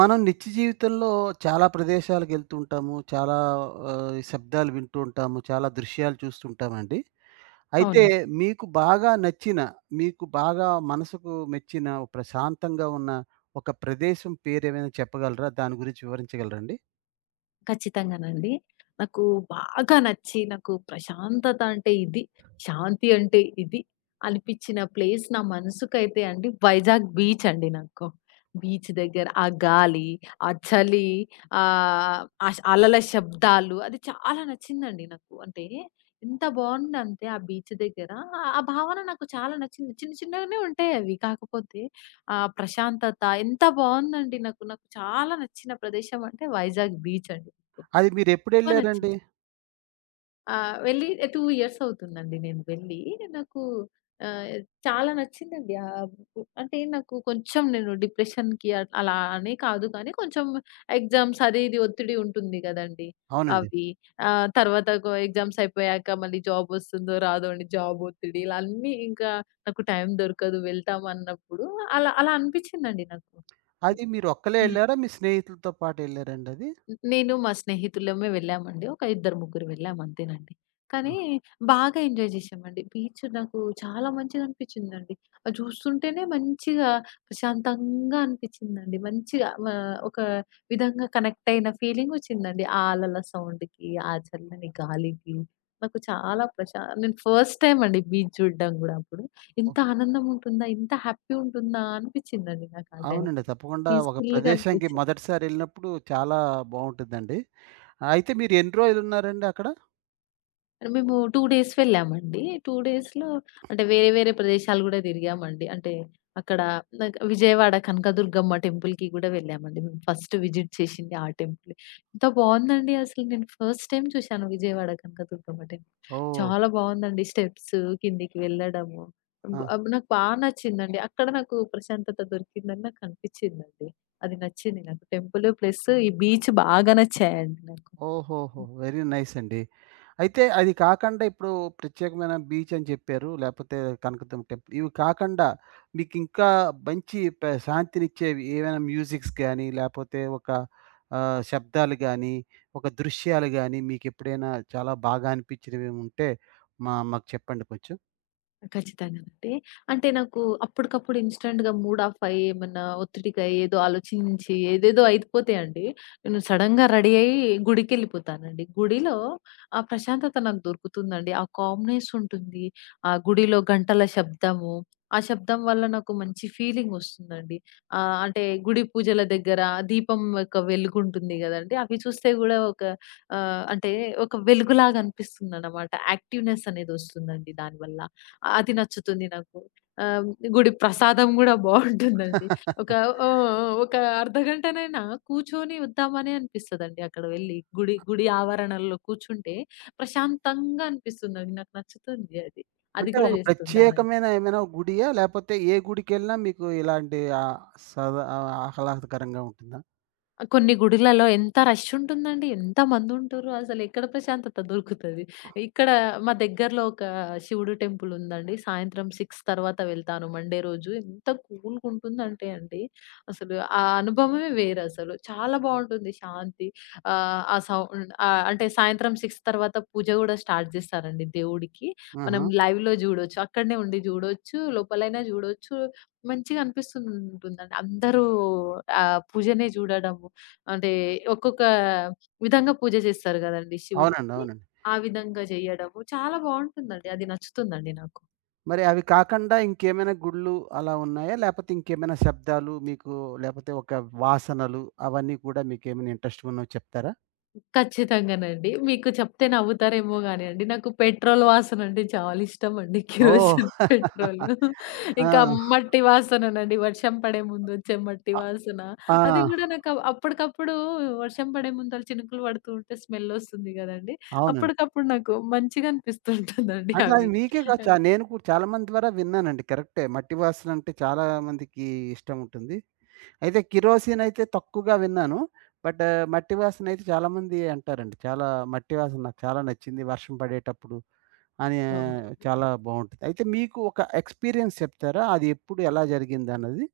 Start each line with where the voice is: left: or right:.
right: మనం నిత్య జీవితంలో చాలా ప్రదేశాలకు వెళ్తూ ఉంటాము. చాలా శబ్దాలు వింటూ ఉంటాము. చాలా దృశ్యాలు చూస్తుంటామండి. అయితే
left: అవును.
right: మీకు బాగా నచ్చిన, మీకు బాగా మనసుకు మెచ్చిన, ప్రశాంతంగా ఉన్న ఒక ప్రదేశం పేరేమైనా చెప్పగలరా? దాని గురించి వివరించగలరండి?
left: ఖచ్చితంగానండి. నాకు బాగా నచ్చి, నాకు ప్రశాంతత అంటే ఇది, శాంతి అంటే ఇది అనిపిచ్చిన ప్లేస్ నా మనసుకైతే అండి వైజాగ్ బీచ్ అండి నాకు. బీచ్ దగ్గర ఆ గాలి, ఆ చలి, ఆహ్, ఆష్ అలల శబ్దాలు అది చాలా నచ్చిందండి నాకు. అంటే ఎంత బావుందంటే ఆ బీచ్ దగ్గర ఆ భావన నాకు చాలా నచ్చింది. చిన్న చిన్నగానే ఉంటాయి అవి. కాకపోతే ఆ ప్రశాంతత ఎంత బావుందండి నాకు. నాకు చాలా నచ్చిన ప్రదేశం అంటే వైజాగ్ బీచ్ అండి.
right: అది
left: ఎక్కువ
right: మీరెప్పుడెళ్లారండి?
left: నచ్చింది. వెళ్ళి 2 ఇయర్స్ అవుతుందండి నేను వెళ్ళి. నాకు ఆహ్, చాలా నచ్చిందండి. ఆహ్, బు అంటే నాకు కొంచెం నేను డిప్రెషన్‌కి అలా అని కాదు కానీ కొంచెం ఎగ్జామ్స్ అది ఇది ఒత్తిడి ఉంటుంది గదండీ!
right: అవునండి.
left: అవి. తర్వాత ఎగ్జామ్స్ అయిపోయాక మళ్ళీ జాబ్ ఒస్తుందో రాదో అని జాబ్ ఒత్తిడి ఇలా అన్నీ ఇంకా నాకు టైం దొరకదు వెళ్తామన్నప్పుడు అలా అలా అనిపిచ్చిందండి నాకు.
right: అది మీరొక్కలే
left: హ్మ్.
right: ఎళ్లారా? మీ స్నేహితులతో పాటు ఎళ్లారండి అది?
left: నేను మా స్నేహితులమే వెళ్ళామండి. ఒక ఇద్దరు ముగ్గురు వెళ్ళాం అంతేనండి. కానీ బాగా ఎంజాయ్ జేశామండి. బీచ్ నాకు చాలా మంచిదనిపిచ్చిందండి. అది చూస్తుంటేనే మంచిగా ప్రశాంతంగా అనిపిచ్చిందండి. మంచిగా ఒక విధంగా కనెక్ట్ అయిన ఫీలింగొచ్చిందండి. ఆ అలల సౌండ్‌కి, ఆ చల్లని గాలికి నాకు చాలా ప్రశా నేను ఫస్ట్ టైమ్ అండి బీచ్ చూడడం గూడా అప్పుడు.
right: ఓహో!
left: ఇంత ఆనందం ఉంటుందా? ఇంత హ్యాపీ ఉంటుందా? అనిపిచ్చిందండి నాకు ఆ
right: అవునండి.
left: టైంలో.
right: తప్పకుండా ఒక
left: పీస్‌ఫుల్‌గా
right: ప్రదేశానికి
left: అనిపిచ్చింది.
right: మొదటిసారి ఎళ్ళినప్పుడు చాలా బావుంటుందండి. అయితే మీరు ఎన్ని రోజులున్నారండి అక్కడ?
left: మేము 2 డేస్ వెళ్ళామండి. 2 డేస్‌లో అంటే వేరే వేరే ప్రదేశాలు గూడా తిరిగామండి. అంటే అక్కడ నాకు విజయవాడ కనకదుర్గమ్మ టెంపుల్‌కి గూడా వెళ్ళామండి. మేము ఫస్ట్ విజిట్ చేసింది ఆ టెంపులే. ఎంత బావుందండి అసలు నేను ఫస్ట్ టైమ్ చూశాను విజయవాడ కనకదుర్గమ్మ టెంపుల్.
right: ఓహ్!
left: చాలా బావుందండి. స్టెప్స్ కిందికి వెళ్ళడము.
right: ఆ!
left: నాకు నచ్చిందండి. అక్కడ నాకు ప్రశాంతత దొరికిందని నాకు అనిపిచ్చిందండి. అది నచ్చింది నాకు. టెంపుల్ ప్లస్ ఈ బీచ్ బాగా నచ్చాయండి నాకు.
right: ఓహోహో! వెరీ నైస్ అండి. అయితే అది కాకండా ఇప్పుడు ప్రత్యేకమైన బీచ్ అని చెప్పారు. లేపోతే కనకదుర్గ టెంపుల్. ఇవి కాకండా మీకింకా మంచి శాంతినిచ్చేవి ఏవైనా మ్యూజిక్స్ గాని, లేపోతే ఒక శబ్దాలు గాని, ఒక దృశ్యాలు గాని మీకెప్పుడైనా చాలా బాగా అనిపించినవేవుంటే మాకు చెప్పండి కొంచెం.
left: ఖచ్చితంగానండి. అంటే నాకు అప్పటికప్పుడు ఇన్‌స్టాంట్‌గా మూడ్ ఆఫ్ అయ్యి, ఏమన్నా ఒత్తిడిగా ఏదో ఆలోచించి ఏదేదో అయిపోతాయండి. నేను సడెన్‌గా రెడీ అయ్యి గుడికెళ్ళిపోతానండి. గుడిలో ఆ ప్రశాంతత నాకు దొరుకుతుందండి. ఆ కామ్‌నెస్ ఉంటుంది. ఆ గుడిలో గంటల శబ్దము, ఆ శబ్దం వల్ల నాకు మంచి ఫీలింగ్ వస్తుందండి. అంటే గుడి పూజల దగ్గర ఆ దీపం యొక్క వెలుగు ఉంటుంది గదండీ! అవి చూస్తే గూడా ఒక అంటే ఒక వెలుగులాగా అనిపిస్తుందన్నమాట. యాక్టివ్‌నెస్ అనేది వస్తుందండి దానివల్ల. అది నచ్చుతుంది నాకు. ఆహ్, గుడి ప్రసాదం గూడా బావుంటుందండి. ఒక ఓహ్! ఒక అర్ధగంటనైనా కూర్చొని వద్దామనే అనిపిస్తదండి అక్కడ వెళ్లి. గుడి గుడి ఆవరణలో కూర్చుంటే ప్రశాంతంగా అనిపిస్తుందండి. నాకు నచ్చుతుంది అది. అది
right: అంటే
left: కూడా
right: ఒక
left: చేస్తుంటానండి.
right: ప్రత్యేకమైన ఏమైనా గుడియా? లేపోతే ఏ గుడికెళ్ళినా మీకు ఇలాంటి సదా ఆహ్లాదకరంగా ఉంటుందా?
left: కొన్ని గుడిలలో ఎంత రష్ ఉంటుందండి. ఎంతమందుంటుర్రు అసలెక్కడ ప్రశాంతత దొరుకుతది. ఇక్కడ మా దగ్గరలో ఒక శివుడు టెంపుల్ ఉందండి. సాయంత్రం 6 తర్వాత వెళ్తాను మండే రోజు. ఎంత కూల్‌గుంటుందంటే అండి, అసలు ఆ అనుభవమే వేరసలు. చాలా బావుంటుంది శాంతి. ఆహ్, ఆ సౌండ్ ఆహ్, అంటే సాయంత్రం 6 తర్వాత పూజ గూడా స్టార్ట్ జేస్తారండి దేవుడికి.
right: ఆహా!
left: మనం లైవ్‌లో జూడొచ్చు. అక్కడనే ఉండి జూడొచ్చు. లోపలైనా జూడొచ్చు. మంచిగా అనిపిస్తుంటుందండి. అందరూ ఆ పూజనే జూడడము. అంటే ఒక్కొక్క విధంగా పూజ చేస్తారు గదండీ
right: అవునండి.
left: శివుడికి.
right: అవునండి.
left: ఆ విధంగా జేయడము చాలా బావుంటుందండి. అది నచ్చుతుందండి నాకు.
right: మరి అవి కాకుండా ఇంకేమైనా గుళ్ళు అలా ఉన్నాయా? లేపోతే ఇంకేమైనా శబ్దాలు మీకు లేపోతే ఒక వాసనలు అవన్నీ కూడా మీకేమైనా ఇంట్రెస్ట్‌గా ఉన్నవి చెప్తారా?
left: ఖచ్చితంగానండి. మీకు చెప్తే నవ్వుతారేమో గాని అండి. నాకు పెట్రోల్ వాసన అంటే చాలా ఇష్టమండి.
right: ఓహ్!
left: Kerosene petrol.
right: ఆ!
left: ఇంకా మట్టి వాసననండి. వర్షం పడే ముందు వచ్చే మట్టి
right: అ
left: వాసన.
right: ఆ!
left: అది గూడా నాకు అప్పటికప్పుడు వర్షం పడే ముందు అలా చినుకులు పడుతూ ఉంటే స్మెల్ వస్తుంది గదండీ.
right: అవునండి.
left: అప్పటికప్పుడు నాకు మంచిగా అనిపిస్తుంటుందండి
right: అంటే అది
left: అవి.
right: మీకే కాదు. నేను కూడా చాలా మంది ద్వారా విన్నానండి. కరెక్టే. మట్టి వాసన అంటే చాలా మందికి ఇష్టం ఉంటుంది. అయితే కిరోసిన్ అయితే తక్కువగా విన్నాను. బట్ మట్టి వాసన అయితే చాలామంది అంటారండి. చాలా మట్టి వాసన నాకు చాలా నచ్చింది వర్షం పడేటప్పుడు అని
left: అవునండి.
right: చాలా బావుంటది. అయితే మీకు ఒక ఎక్స్‌పీరియన్స్ చెప్తారా? అది ఎప్పుడు ఎలా జరిగిందన్నది?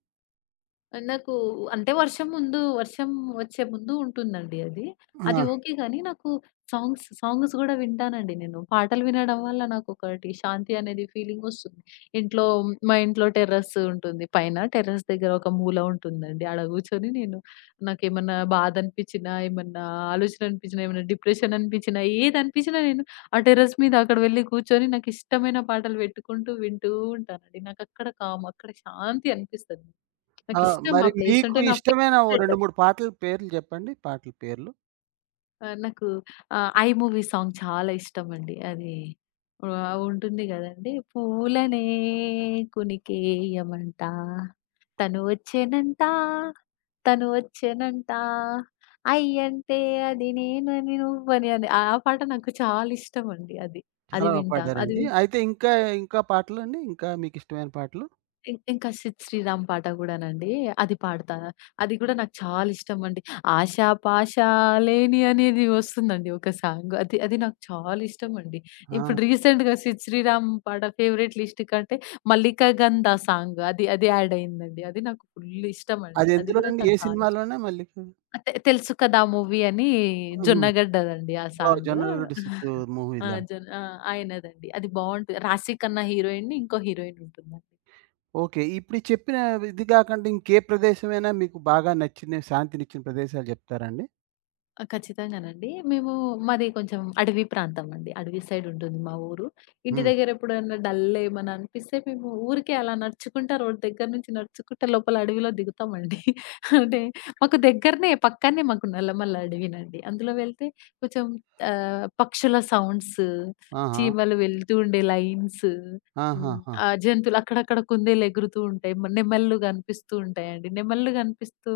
left: నాకు అంటే వర్షం ముందు, వర్షం వచ్చే ముందు ఉంటుందండి అది. అది
right: ఆ!
left: ఓకే గానీ, నాకు సాంగ్స్ గూడా వింటానండి నేను. పాటలు వినడం వల్ల నాకొకటి శాంతి అనేది ఫీలింగొస్తుంది. ఇంట్లో మా ఇంట్లో టెర్రస్ ఉంటుంది. పైన టెర్రస్ దగ్గర ఒక మూల ఉంటుందండి. ఆడ గూర్చొని నేను నాకేమన్నా బాధ అనిపిచ్చినా, ఏమన్నా ఆలోచన అనిపిచ్చినా, ఏమన్నా డిప్రెషన్ అనిపిచ్చినా, ఏదనిపిచ్చినా నేను ఆ టెర్రస్ మీద అక్కడ వెళ్లి కూర్చొని నాకిష్టమైన పాటలు పెట్టుకుంటూ వింటూ ఉంటానండి. నాకక్కడ కామ్, అక్కడ శాంతి అనిపిస్తది.
right: ఆ!
left: నాకిష్టం ఆ
right: మరి
left: ప్లేస్
right: మీకు
left: అంటే నా
right: ఇష్టమైన ఓ
left: ఫేవరెట్.
right: 2, 3 పాటల పేర్లు చెప్పండి. పాటల పేర్లు.
left: ఆహ్, నాకు 'ఐ' మూవీ సాంగ్ చాలా ఇష్టమండి. అది ఉంటుంది గదండీ! పూలనే కునికేయమంట, తను వచ్చెనంట, తను వచ్చెనంట, ఐ అంటే అది నేనని నువ్వని అని. ఆ పాట నాకు చాలా ఇష్టమండి అది. అది
right: చాలా బా
left: వింటాను. అది
right: పాడారండి.
left: వి
right: అయితే ఇంకా, ఇంకా పాటలండి? ఇంకా మీకిష్టమైన పాటలు?
left: ఇం ఇంకా 'సిద్ శ్రీరామ్' పాట గూడానండి. అది పాడతా. అది గూడా నాకు చాలా ఇష్టమండి. 'ఆశా పాష లేని' అనేది వస్తుందండి ఒక సాంగ్. అది అది నాకు చాలా ఇష్టమండి.
right: ఆ!
left: ఇప్పుడు రీసెంట్‌గా 'సిద్ శ్రీరామ్' పాట ఫేవరెట్ లిస్ట్ కంటే 'మల్లికా గంధ' సాంగ్ అది అది యాడ్ అయిందండి. అది నాకు ఫుల్ ఇష్టమండి.
right: అది
left: అది
right: ఎందులో
left: గూడా
right: అండి? ఏ
left: నాకు చాలా ఇష్టం.
right: సినిమాలోనే మళ్ళీ?
left: అంటే 'తెలుసు కదా' మూవీ అని
right: హుహు.
left: 'జొన్నగడ్డ'దండి ఆ
right: ఓహ్!
left: సాంగ్.
right: 'జొన్నలగడ్డ సిద్ధు'
left: ఆ!
right: మూవీలో.
left: జొన్ ఆ! ఆయనదండి. అది బావుంటది. రాశి ఖన్నా హీరోయిన్, ఇంకో హీరోయిన్ ఉంటుందండి.
right: ఓకే. ఇప్పుడు ఈ చెప్పిన ఇది కాకుండా ఇంకే ప్రదేశమైనా మీకు బాగా నచ్చిన, శాంతినిచ్చిన ప్రదేశాలు చెప్తారా అండి?
left: ఆ! ఖచ్చితంగానండి. మాది కొంచెం అడవి ప్రాంతం అండి. అడవి సైడ్ ఉంటుంది మా ఊరు. ఇంటి
right: హ్మ్.
left: దగ్గర ఎప్పుడైనా డల్ ఏమన్నా అనిపిస్తే మేము ఊరికే అలా నడుచుకుంటా రోడ్ దగ్గర నుంచి నడుచుకుంటా లోపల అడవిలో దిగుతామండి. అంటే మాకు దగ్గరనే పక్కనే మాకు నల్లమల్ల అడవినండి. అందులో వెళ్తే కొంచెం పక్షుల సౌండ్స్,
right: ఆహా!
left: చీమలు వెళ్తూ ఉండే లైన్స్, హ్మ్.
right: ఆహాహా!
left: ఆ జంతువులు అక్కడక్కడ కుందేలు ఎగురుతూ ఉంటాయి. నెమళ్ళు కనిపిస్తూ ఉంటాయండి. నెమళ్ళు కనిపిస్తూ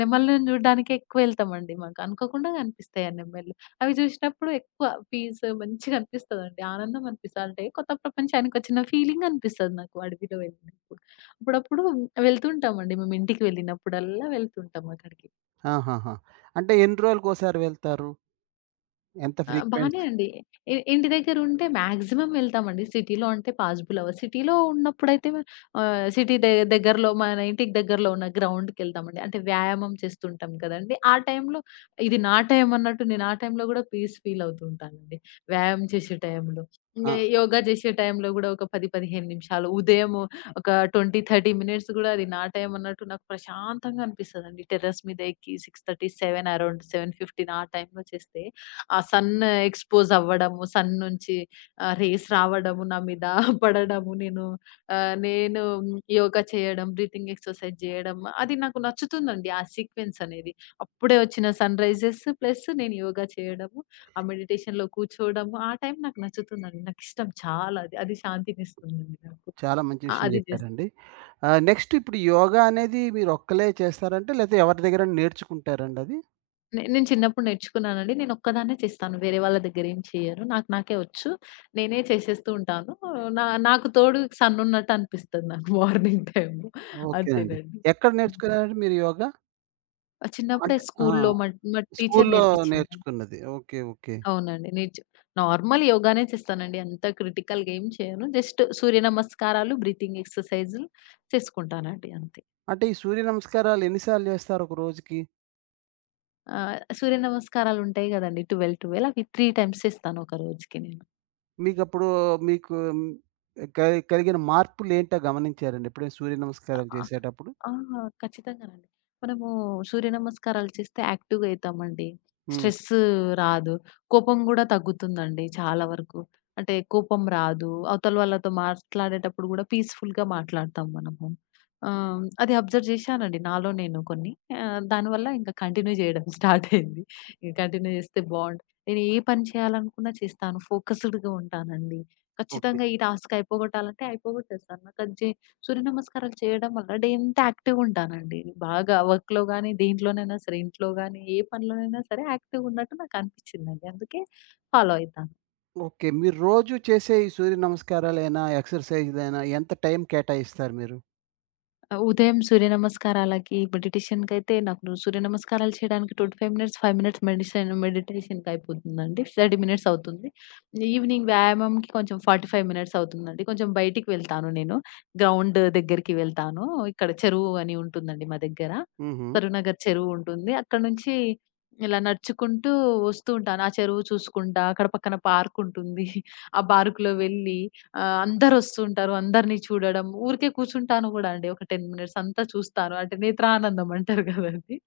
left: నెమళ్ళను చూడడానికే ఎక్కువెళ్తామండి మాకు. అనుకోకుండా కనిపిస్తాయి ఆ నెమళ్ళు. అవి చూసినప్పుడు ఎక్కువ పీస్ మంచిగా అనిపిస్తదండి. ఆనందం అనిపిస్తది. అంటే కొత్త ప్రపంచానికొచ్చిన ఫీలింగ్ అనిపిస్తది నాకు అడవిలో వెళ్ళినప్పుడు. అప్పుడప్పుడు వెళ్తుంటామండి. మేము ఇంటికి వెళ్ళినప్పుడల్లా వెళ్తుంటాం అక్కడికి.
right: ఆహాహా! అంటే ఎన్ని రోజులకోసారి వెళ్తారు? ఎంత
left: ఆ!
right: ఫ్రీక్వెన్స్?
left: బానే అండి. ఇంటి దగ్గరుంటే మాక్సిమం వెళ్తామండి. సిటీలో అంటే పాజిబుల్ అవ్వదు. సిటీలో ఉన్నప్పుడైతే ఆహ్, సిటీ దె దగ్గరలో మన ఇంటికి దగ్గరలో ఉన్న గ్రౌండ్‌కెళ్తామండి. అంటే వ్యాయామం చేస్తుంటాం కదండీ! ఆ టైంలో ఇది నా టైం అన్నట్టు నేను ఆ టైంలో గూడా పీస్ ఫీల్ అవుతూ ఉంటానండి. వ్యాయామం చేసే టైంలో.
right: ఆ!
left: ఇంగ యోగా చేసే టైంలో గూడా ఒక 10, 15 నిమిషాలు ఉదయం ఒక 20, 30 మినిట్స్ గూడా అది నా టైం అన్నట్టు నాకు ప్రశాంతంగా అనిపిస్తదండి. టెర్రస్ మీద ఎక్కి 6:30, 7 అరౌండ్ 7:15 ఆ టైంలో చేస్తే ఆ సన్ ఎక్స్‌పోజ్ అవ్వడము, సన్ నుంచి రేస్ రావడము నా మీద పడడము, నేను యోగా చేయడం, బ్రీతింగ్ ఎక్సర్సైజ్ జేయడం అది నాకు నచ్చుతుందండి. ఆ సీక్వెన్స్ అనేది. అప్పుడే వచ్చిన సన్‌రైజెస్ ప్లస్ నేను యోగా చేయడము, ఆ మెడిటేషన్‌లో కూర్చోవడము, ఆ టైం నాకు నచ్చుతుందండి. నాకిష్టం చాలా అది. అది శాంతినిస్తుందండి నాకు.
right: చాలా మంచి
left: ఆ!
right: విషయం
left: అది జేస్
right: చెప్పారండి. నెక్స్ట్ ఇప్పుడు యోగా అనేది మీరు ఒక్కలే చేస్తారంటే లేతే ఎవరి దగ్గరైనా నేర్చుకుంటారండి అది?
left: నే నేను చిన్నప్పుడు నేర్చుకున్నానండి. నేనొక్కదాన్నే చేస్తాను. వేరే వాళ్ళ దగ్గరేం చెయ్యను. నాకు నాకే వచ్చు. నేనే చేసేస్తూ ఉంటాను. నాకు తోడు సన్నున్నట్టు అనిపిస్తది నాకు మార్నింగ్ టైమ్‌లో.
right: ఓకేనండి.
left: అంతేనండి.
right: ఎక్కడ
left: హ్మ్.
right: నేర్చుకున్నారండి మీరు యోగా?
left: చిన్నప్పుడే
right: అంటే ఆ!
left: స్కూల్లో మా మా టీచర్
right: స్కూల్లో
left: నేర్పించిందండి.
right: నేర్చుకున్నది. ఓకే. ఓకే.
left: అవునండి. నార్మల్ యోగానే చేస్తానండి. అంత క్రిటికల్‌గా ఏం చేయను. జస్ట్ సూర్య నమస్కారాలు, బ్రీతింగ్ ఎక్సర్‌సైజులు చేసుకుంటానండి అంతే.
right: అంటే ఈ సూర్య నమస్కారాలు ఎన్ని సార్లు చేస్తారు ఒక రోజుకి?
left: సూర్య నమస్కారాలుంటాయి గదండీ! 12, 12 అవి 3 టైమ్స్ చేస్తాను ఒక రోజుకి నేను.
right: మీకప్పుడు మీకు హ్మ్, కలిగిన మార్పులేంటో గమనించారండి ఎప్పుడైనా సూర్య నమస్కారం
left: ఆ!
right: చేసేటప్పుడు?
left: ఆ! ఖచ్చితంగానండి. మనము సూర్య నమస్కారాలు చేస్తే యాక్టివ్‌గా అయితామండి.
right: హ్మ్.
left: స్ట్రెస్ రాదు. కోపం గూడా తగ్గుతుందండి చాలా వరకు. అంటే కోపం రాదు. అవతల వాళ్ళతో మాట్లాడేటప్పుడు గూడా పీస్‌ఫుల్‌గా మాట్లాడతాం మనము. అది అబ్జర్వ్ చేశానండి నాలో నేను కొన్ని. దానివల్ల ఇంకా కంటిన్యూ చేయడం స్టార్ట్ అయింది. ఇంక కంటిన్యూ చేస్తే బావుండు. నేను ఏ పని చేయాలనుకున్నా చేస్తాను. ఫోకస్‌డ్‌గా ఉంటానండి.
right: ఓకే.
left: ఖచ్చితంగా ఈ టాస్క్ అయిపోగొట్టాలంటే అయిపోగొట్టేస్తాను. నాకది చే సూర్య నమస్కారాలు చేయడం వల్ల డే అంతా యాక్టివ్‌గుంటానండి. బాగా వర్క్‌లో గాని, దేంట్లోనైనా సరే, ఇంట్లో గాని, ఏ పనిలోనైనా సరే యాక్టివ్‌గున్నట్టు నాకనిపిచ్చిందండి. అందుకే ఫాలో అయితా.
right: ఓకే. మీరు రోజు చేసే ఈ సూర్య నమస్కారాలైనా, ఎక్సర్‌సైజ్‌లైనా ఎంత టైం కేటాయిస్తారు మీరు?
left: ఉదయం సూర్య నమస్కారాలకి, మెడిటేషన్‌కైతే నాకు సూర్య నమస్కారాలు చేయడానికి 25 మినిట్స్, 5 మినిట్స్ మెడిటేషన్‌కి అయిపోతుందండి. 30 మినిట్స్ అవుతుంది. ఈవినింగ్ వ్యాయామంకి కొంచెం 45 మినిట్స్ అవుతుందండి. కొంచెం బయటికి వెళ్తాను నేను. గ్రౌండ్ దగ్గరికి వెళ్తాను. ఇక్కడ చెరువు అని ఉంటుందండి మా దగ్గర.
right: హుహు.
left: కరీంనగర్ చెరువు ఉంటుంది. అక్కడి నుంచి ఇలా నడుచుకుంటూ వస్తూ ఉంటాను. ఆ చెరువు చూసుకుంటా, అక్కడ పక్కన పార్క్ ఉంటుంది. ఆ పార్క్‌లో వెళ్ళి అందరొస్తుంటారు. అందరిని చూడడం, ఊరికే కూర్చుంటాను గూడా అండి. ఒక 10 మినిట్స్ అంతా చూస్తాను. అంటే నేత్రానందం అంటారు గదండీ!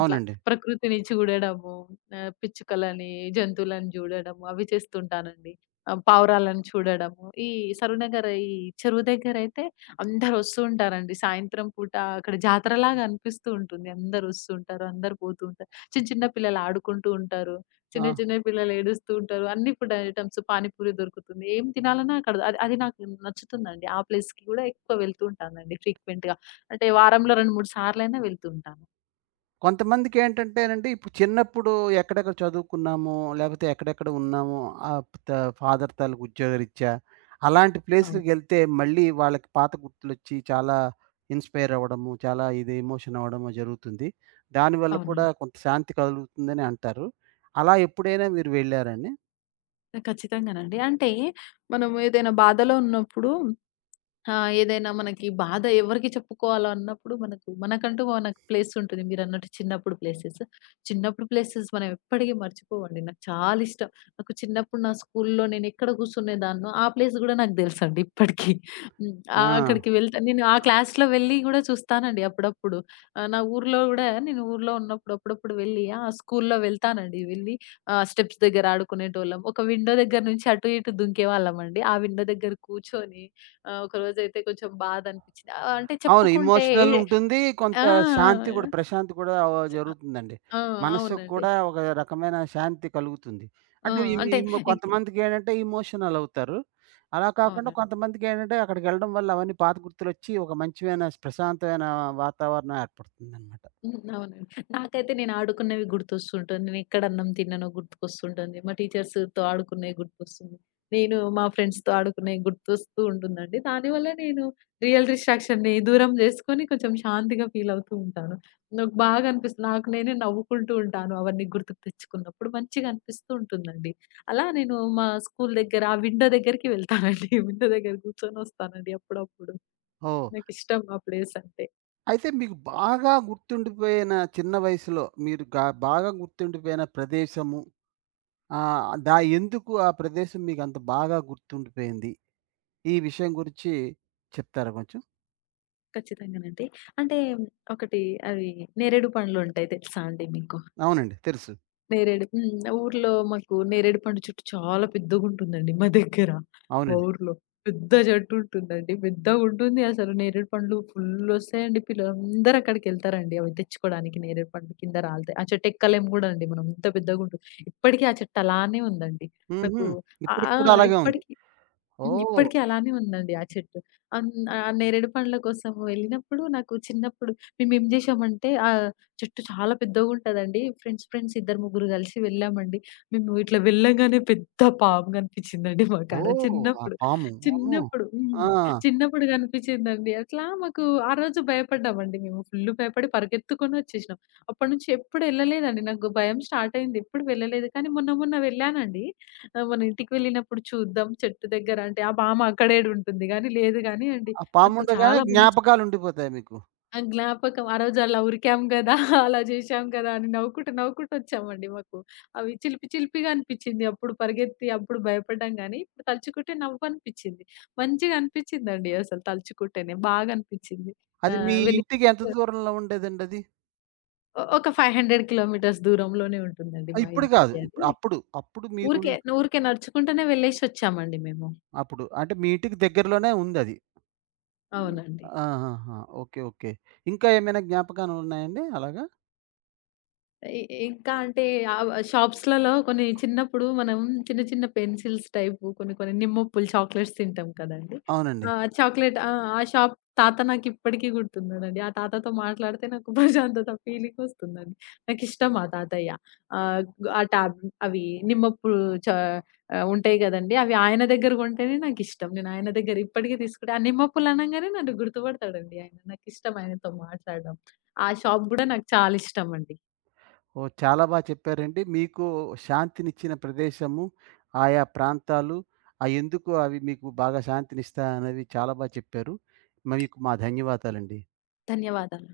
left: అట్లా ప్రకృతిని చూడడము, పిచ్చుకలని, జంతువులను జూడడము అవి చేస్తుంటానండి. పావురాలను చూడడము. ఈ సరూనగర్ చెరువు దగ్గరైతే అందరొస్తూ ఉంటారండి. సాయంత్రం పూట అక్కడ జాతరలాగా అనిపిస్తూ ఉంటుంది. అందరొస్తూ ఉంటారు. అందరూ పోతూ ఉంటారు. చిన్న చిన్న పిల్లలు ఆడుకుంటూ ఉంటారు. చిన్న
right: ఆ!
left: చిన్న పిల్లలు ఏడుస్తూ ఉంటారు. అన్ని ఫుడ్ ఐటెమ్స్ పానీపూరి దొరుకుతుంది. ఏం తినాలన్నా అక్కడ అది అది నాకు నచ్చుతుందండి. ఆ ప్లేస్‌కి గూడా ఎక్కువ వెళ్తూ ఉంటానండి ఫ్రీక్వెంట్‌గా. అంటే వారంలో 2, 3 సార్లైనా వెళ్తూ ఉంటాను.
right: కొంతమందికేంటంటేనండి, ఇప్పుడు చిన్నప్పుడు ఎక్కడెక్కడ చదువుకున్నామో, లేపోతే ఎక్కడెక్కడ ఉన్నామో ఆహ్, త ఫాదర్ తాలూకు ఉద్యోగరీత్యా, అలాంటి
left: అవును.
right: ప్లేసులకెళ్తే మళ్ళీ వాళ్ళకి పాత గుర్తులొచ్చి చాలా ఇన్‌స్పైర్ అవ్వడము, చాలా ఇది ఎమోషన్ అవ్వడము జరుగుతుంది. దానివల్ల కూడా
left: అవునండి.
right: కొంత శాంతి కలుగుతుందని అంటారు. అలా ఎప్పుడైనా మీరు వెళ్లారండి?
left: ఖచ్చితంగానండి. అంటే మనం ఏదైనా బాధలో ఉన్నప్పుడు ఆ! ఏదైనా మనకి బాధ ఎవరికి చెప్పుకోవాలో అన్నప్పుడు మనకు మనకంటూ మనకు ప్లేస్ ఉంటుంది. మీరన్నట్టు చిన్నప్పుడు ప్లేసెస్. చిన్నప్పుడు ప్లేసెస్ మనం ఎప్పటికీ మర్చిపోవండి. నాకు చాలా ఇష్టం. నాకు చిన్నప్పుడు నా స్కూల్‌లో నేనెక్కడ కూర్చునేదాన్నో ఆ ప్లేస్ గూడా నాకు తెలుసండి ఇప్పటికి. హ్మ్.
right: ఆ!
left: అక్కడికి వెళ్తా నేను ఆ క్లాస్‌లో వెళ్ళి గూడా చూస్తానండి అప్పుడప్పుడు. నా ఊర్లో గూడా నేను ఊర్లో ఉన్నప్పుడు అప్పుడప్పుడు వెళ్ళి ఆ స్కూల్‌లో వెళ్తానండి. వెళ్ళి స్టెప్స్ దగ్గర ఆడుకునేటోళ్ళం. ఒక విండో దగ్గర నుంచి అటు ఇటు దుంకేవాళ్ళమండి. ఆ విండో దగ్గర కూర్చొని ఆ! ఒకరోజైతే కొంచెం బాధనిపిచ్చింది. అంటే
right: అవును.
left: చెప్పుకుంటే ఏ
right: ఎమోషనల్ ఉంటుంది.
left: ఆ!
right: కొంత శాంతి కూడా ప్రశాంతి కూడా ఆ
left: ఆ!
right: జరుగుతుందండి.
left: ఆ!
right: మనస్సుకు
left: అవునండి.
right: కూడా ఒక రకమైన శాంతి కలుగుతుంది.
left: ఆ!
right: అంటే ఇవి
left: అంటే ఇక
right: కొంతమందికేంటంటే ఎమోషనల్ అవుతారు. అలా కాకుండా
left: అవునండి.
right: కొంతమందికేంటంటే అక్కడికెళ్ళడం వల్ల అవన్నీ పాత గుర్తులొచ్చి ఒక మంచిమైన ప్రశాంతమైన వాతావరణం ఏర్పడుతుందనమాట.
left: హ్మ్. అవునండి. నాకైతే నేను ఆడుకున్నవి గుర్తొస్తుంటుంది. నేనెక్కడ అన్నం తిన్నానో గుర్తుకొస్తుంటుంది. మా టీచర్స్‌తో ఆడుకున్నయి గుర్తొస్తుంది. నేను మా ఫ్రెండ్స్‌తో ఆడుకున్నయి గుర్తొస్తూ ఉంటుందండి. దానివల్ల నేను రియల్ డిస్ట్రాక్షన్‌ని దూరం జేసుకొని కొంచెం శాంతిగా ఫీలవుతూ ఉంటాను. నాకు బాగా అనిపిస్తుంది. నాకు నేనే నవ్వుకుంటూ ఉంటాను అవన్నీ గుర్తుకు తెచ్చుకున్నప్పుడు. మంచిగా అనిపిస్తూ ఉంటుందండి. అలా నేను మా స్కూల్ దగ్గర ఆ విండో దగ్గరికి వెళ్తానండి. విండో దగ్గర కూర్చొనొస్తానండి అప్పుడప్పుడు.
right: ఓహ్!
left: నాకిష్టం ఆ ప్లేసంటే.
right: అయితే మీకు బాగా గుర్తుండిపోయిన చిన్న వయసులో మీరు గా బాగా గుర్తుండిపోయిన ప్రదేశము ఆహ్, దా ఎందుకు ఆ ప్రదేశం మీకంత బాగా గుర్తుండిపోయింది? ఈ విషయం గురించి చెప్తారా కొంచెం?
left: ఖచ్చితంగానండి. అంటే ఒకటి అవి నేరేడు పండ్లుంటాయి తెలుసా అండి మీకు?
right: అవునండి. తెలుసు.
left: నేరేడు హ్మ్. ఊర్లో మాకు నేరేడు పండు చెట్టు చాలా పెద్దగుంటుందండి మా దగ్గర. మా
right: అవునండి.
left: ఊర్లో. పెద్ద చెట్టు ఉంటుందండి. పెద్దగుంటుంది అసలు నేరేడు పండ్లు ఫుల్లొస్తాయండి. పిల్లలందరూ అక్కడికెళ్తారండి అవి తెచ్చుకోడానికి నేరేడు పండ్లు కింద రాలుతాయి. ఆ చెట్టు ఎక్కలేము గూడా అండి మనం అంత పెద్దగుంటుంది. ఇప్పటికి ఆ చెట్టు అలానే ఉందండి.
right: హుహు.
left: నాకు ఆ!
right: ఇప్పటికి
left: ఆ!
right: కూడా అలాగే ఉంది.
left: ఇప్పటికి హ్మ్.
right: ఓహ్!
left: ఇప్పటికి అలానే ఉందండి ఆ చెట్టు. ఆ నేరేడు పండ్ల కోసం వెళ్ళినప్పుడు నాకు చిన్నప్పుడు మేమేం జేశామంటే ఆ చెట్టు చాలా పెద్దగుంటదండి. ఫ్రెండ్స్ ఇద్దరు ముగ్గురు కలిసి వెళ్ళామండి. మేము ఇట్లా వెళ్ళంగానే పెద్ద పాము కనిపించిందండి మాకాడ
right: ఓహ్! ఆ
left: చిన్నప్పుడు.
right: పాము. అమ్మో!
left: చిన్నప్పుడు
right: ఆ!
left: హ్మ్. చిన్నప్పుడు కనిపించిందండి. అట్లా మాకు ఆ రోజు భయపడ్డామండి మేము. ఫుల్లు భయపడి పరిగెత్తుకొని వచ్చేసినాం. అప్పటి నుంచి ఎప్పుడు ఎళ్ళలేదండి. నాకు భయం స్టార్ట్ అయింది. ఎప్పుడు వెళ్ళలేదు. కానీ మొన్న మొన్న వెళ్ళానండి. ఆ! మన ఇంటికి వెళ్ళినప్పుడు చూద్దాం చెట్టు దగ్గర అంటే, ఆ బామ్మ అక్కడేడుంటుంది గానీ, లేదు గానీ అండి.
right: ఆ
left: నాకు
right: పాముండగానే
left: చాలా మంచి
right: జ్ఞాపకాలుండిపోతాయి మీకు.
left: ఆ! జ్ఞాపకం. ఆ రోజు అలా ఉరికాం గదా! అలా చేశాం గదా! అని నవ్వుకుంటూ వచ్చామండి మాకు. అవి చిలిపి చిలిపిగా అనిపిచ్చింది. అప్పుడు పరిగెత్తి, అప్పుడు భయపడ్డాం గానీ, ఇప్పుడు తలుచుకుంటే నవ్వనిపిచ్చింది. మంచిగా అనిపిచ్చిందండి అసలు తలుచుకుంటేనే. బాగా అనిపిచ్చింది.
right: అది మీ
left: ఆహ్, వెళ్ళి
right: ఇంటికి ఎంత దూరంలో ఉండేదండది?
left: ఒ ఒక 500 కిలోమీటర్స్ దూరంలోనే ఉంటుందండి
right: ఆ!
left: మా
right: ఇప్పుడు కాదు.
left: ఇంటికి
right: ఇప్పుడు
left: అది.
right: అప్పుడు, అప్పుడు మీరున్
left: ఊరికే ఊరికే నడుచుకుంటూనే వెళ్ళేసొచ్చామండి మేము.
right: అప్పుడు. అంటే మీ ఇంటికి దగ్గరలోనే ఉందది.
left: అవునండి.
right: ఆహాహా! ఓకే. ఓకే. ఇంకా ఏమైనా జ్ఞాపకాలున్నాయండి అలాగా?
left: ఇ ఇంకా అంటే షాప్స్‌లలో కొన్ని చిన్నప్పుడు మనం చిన్న, చిన్న పెన్సిల్స్ టైపు కొన్ని, కొన్ని నిమ్మప్పులు చాక్లెట్స్ తింటాం కదండీ!
right: అవునండి.
left: ఆ! చాక్లెట్ ఆ! ఆ షాప్ తాత నాకిప్పటికి గుర్తున్నాడండి. ఆ తాతతో మాట్లాడితే నాకు ప్రశాంతత ఫీలింగ్ వస్తుందండి. నాకిష్టం ఆ తాతయ్య. ఆహ్, ఆ టాబ్ అవి నిమ్మప్పుడు చా ఆహ్, ఉంటాయి గదండీ! అవి ఆయన దగ్గర కొంటేనే నాకిష్టం. నేను ఆయన దగ్గర ఇప్పటికి తీసుకుంటే ఆ నిమ్మప్పులు అనంగానే నన్ను గుర్తుపడతాడండి ఆయన. నాకిష్టం ఆయనతో మాట్లాడడం. ఆ షాప్ గూడా నాకు చాలా ఇష్టమండి.
right: ఓహ్! చాలా చెప్పారండి. మీకు శాంతినిచ్చిన ప్రదేశము, ఆయా ప్రాంతాలు ఎందుకు అవి మీకు బాగా శాంతినిస్తాయనేవి చాలా చెప్పారు. మీకు మా ధన్యవాదాలండి.
left: ధన్యవాదాలు.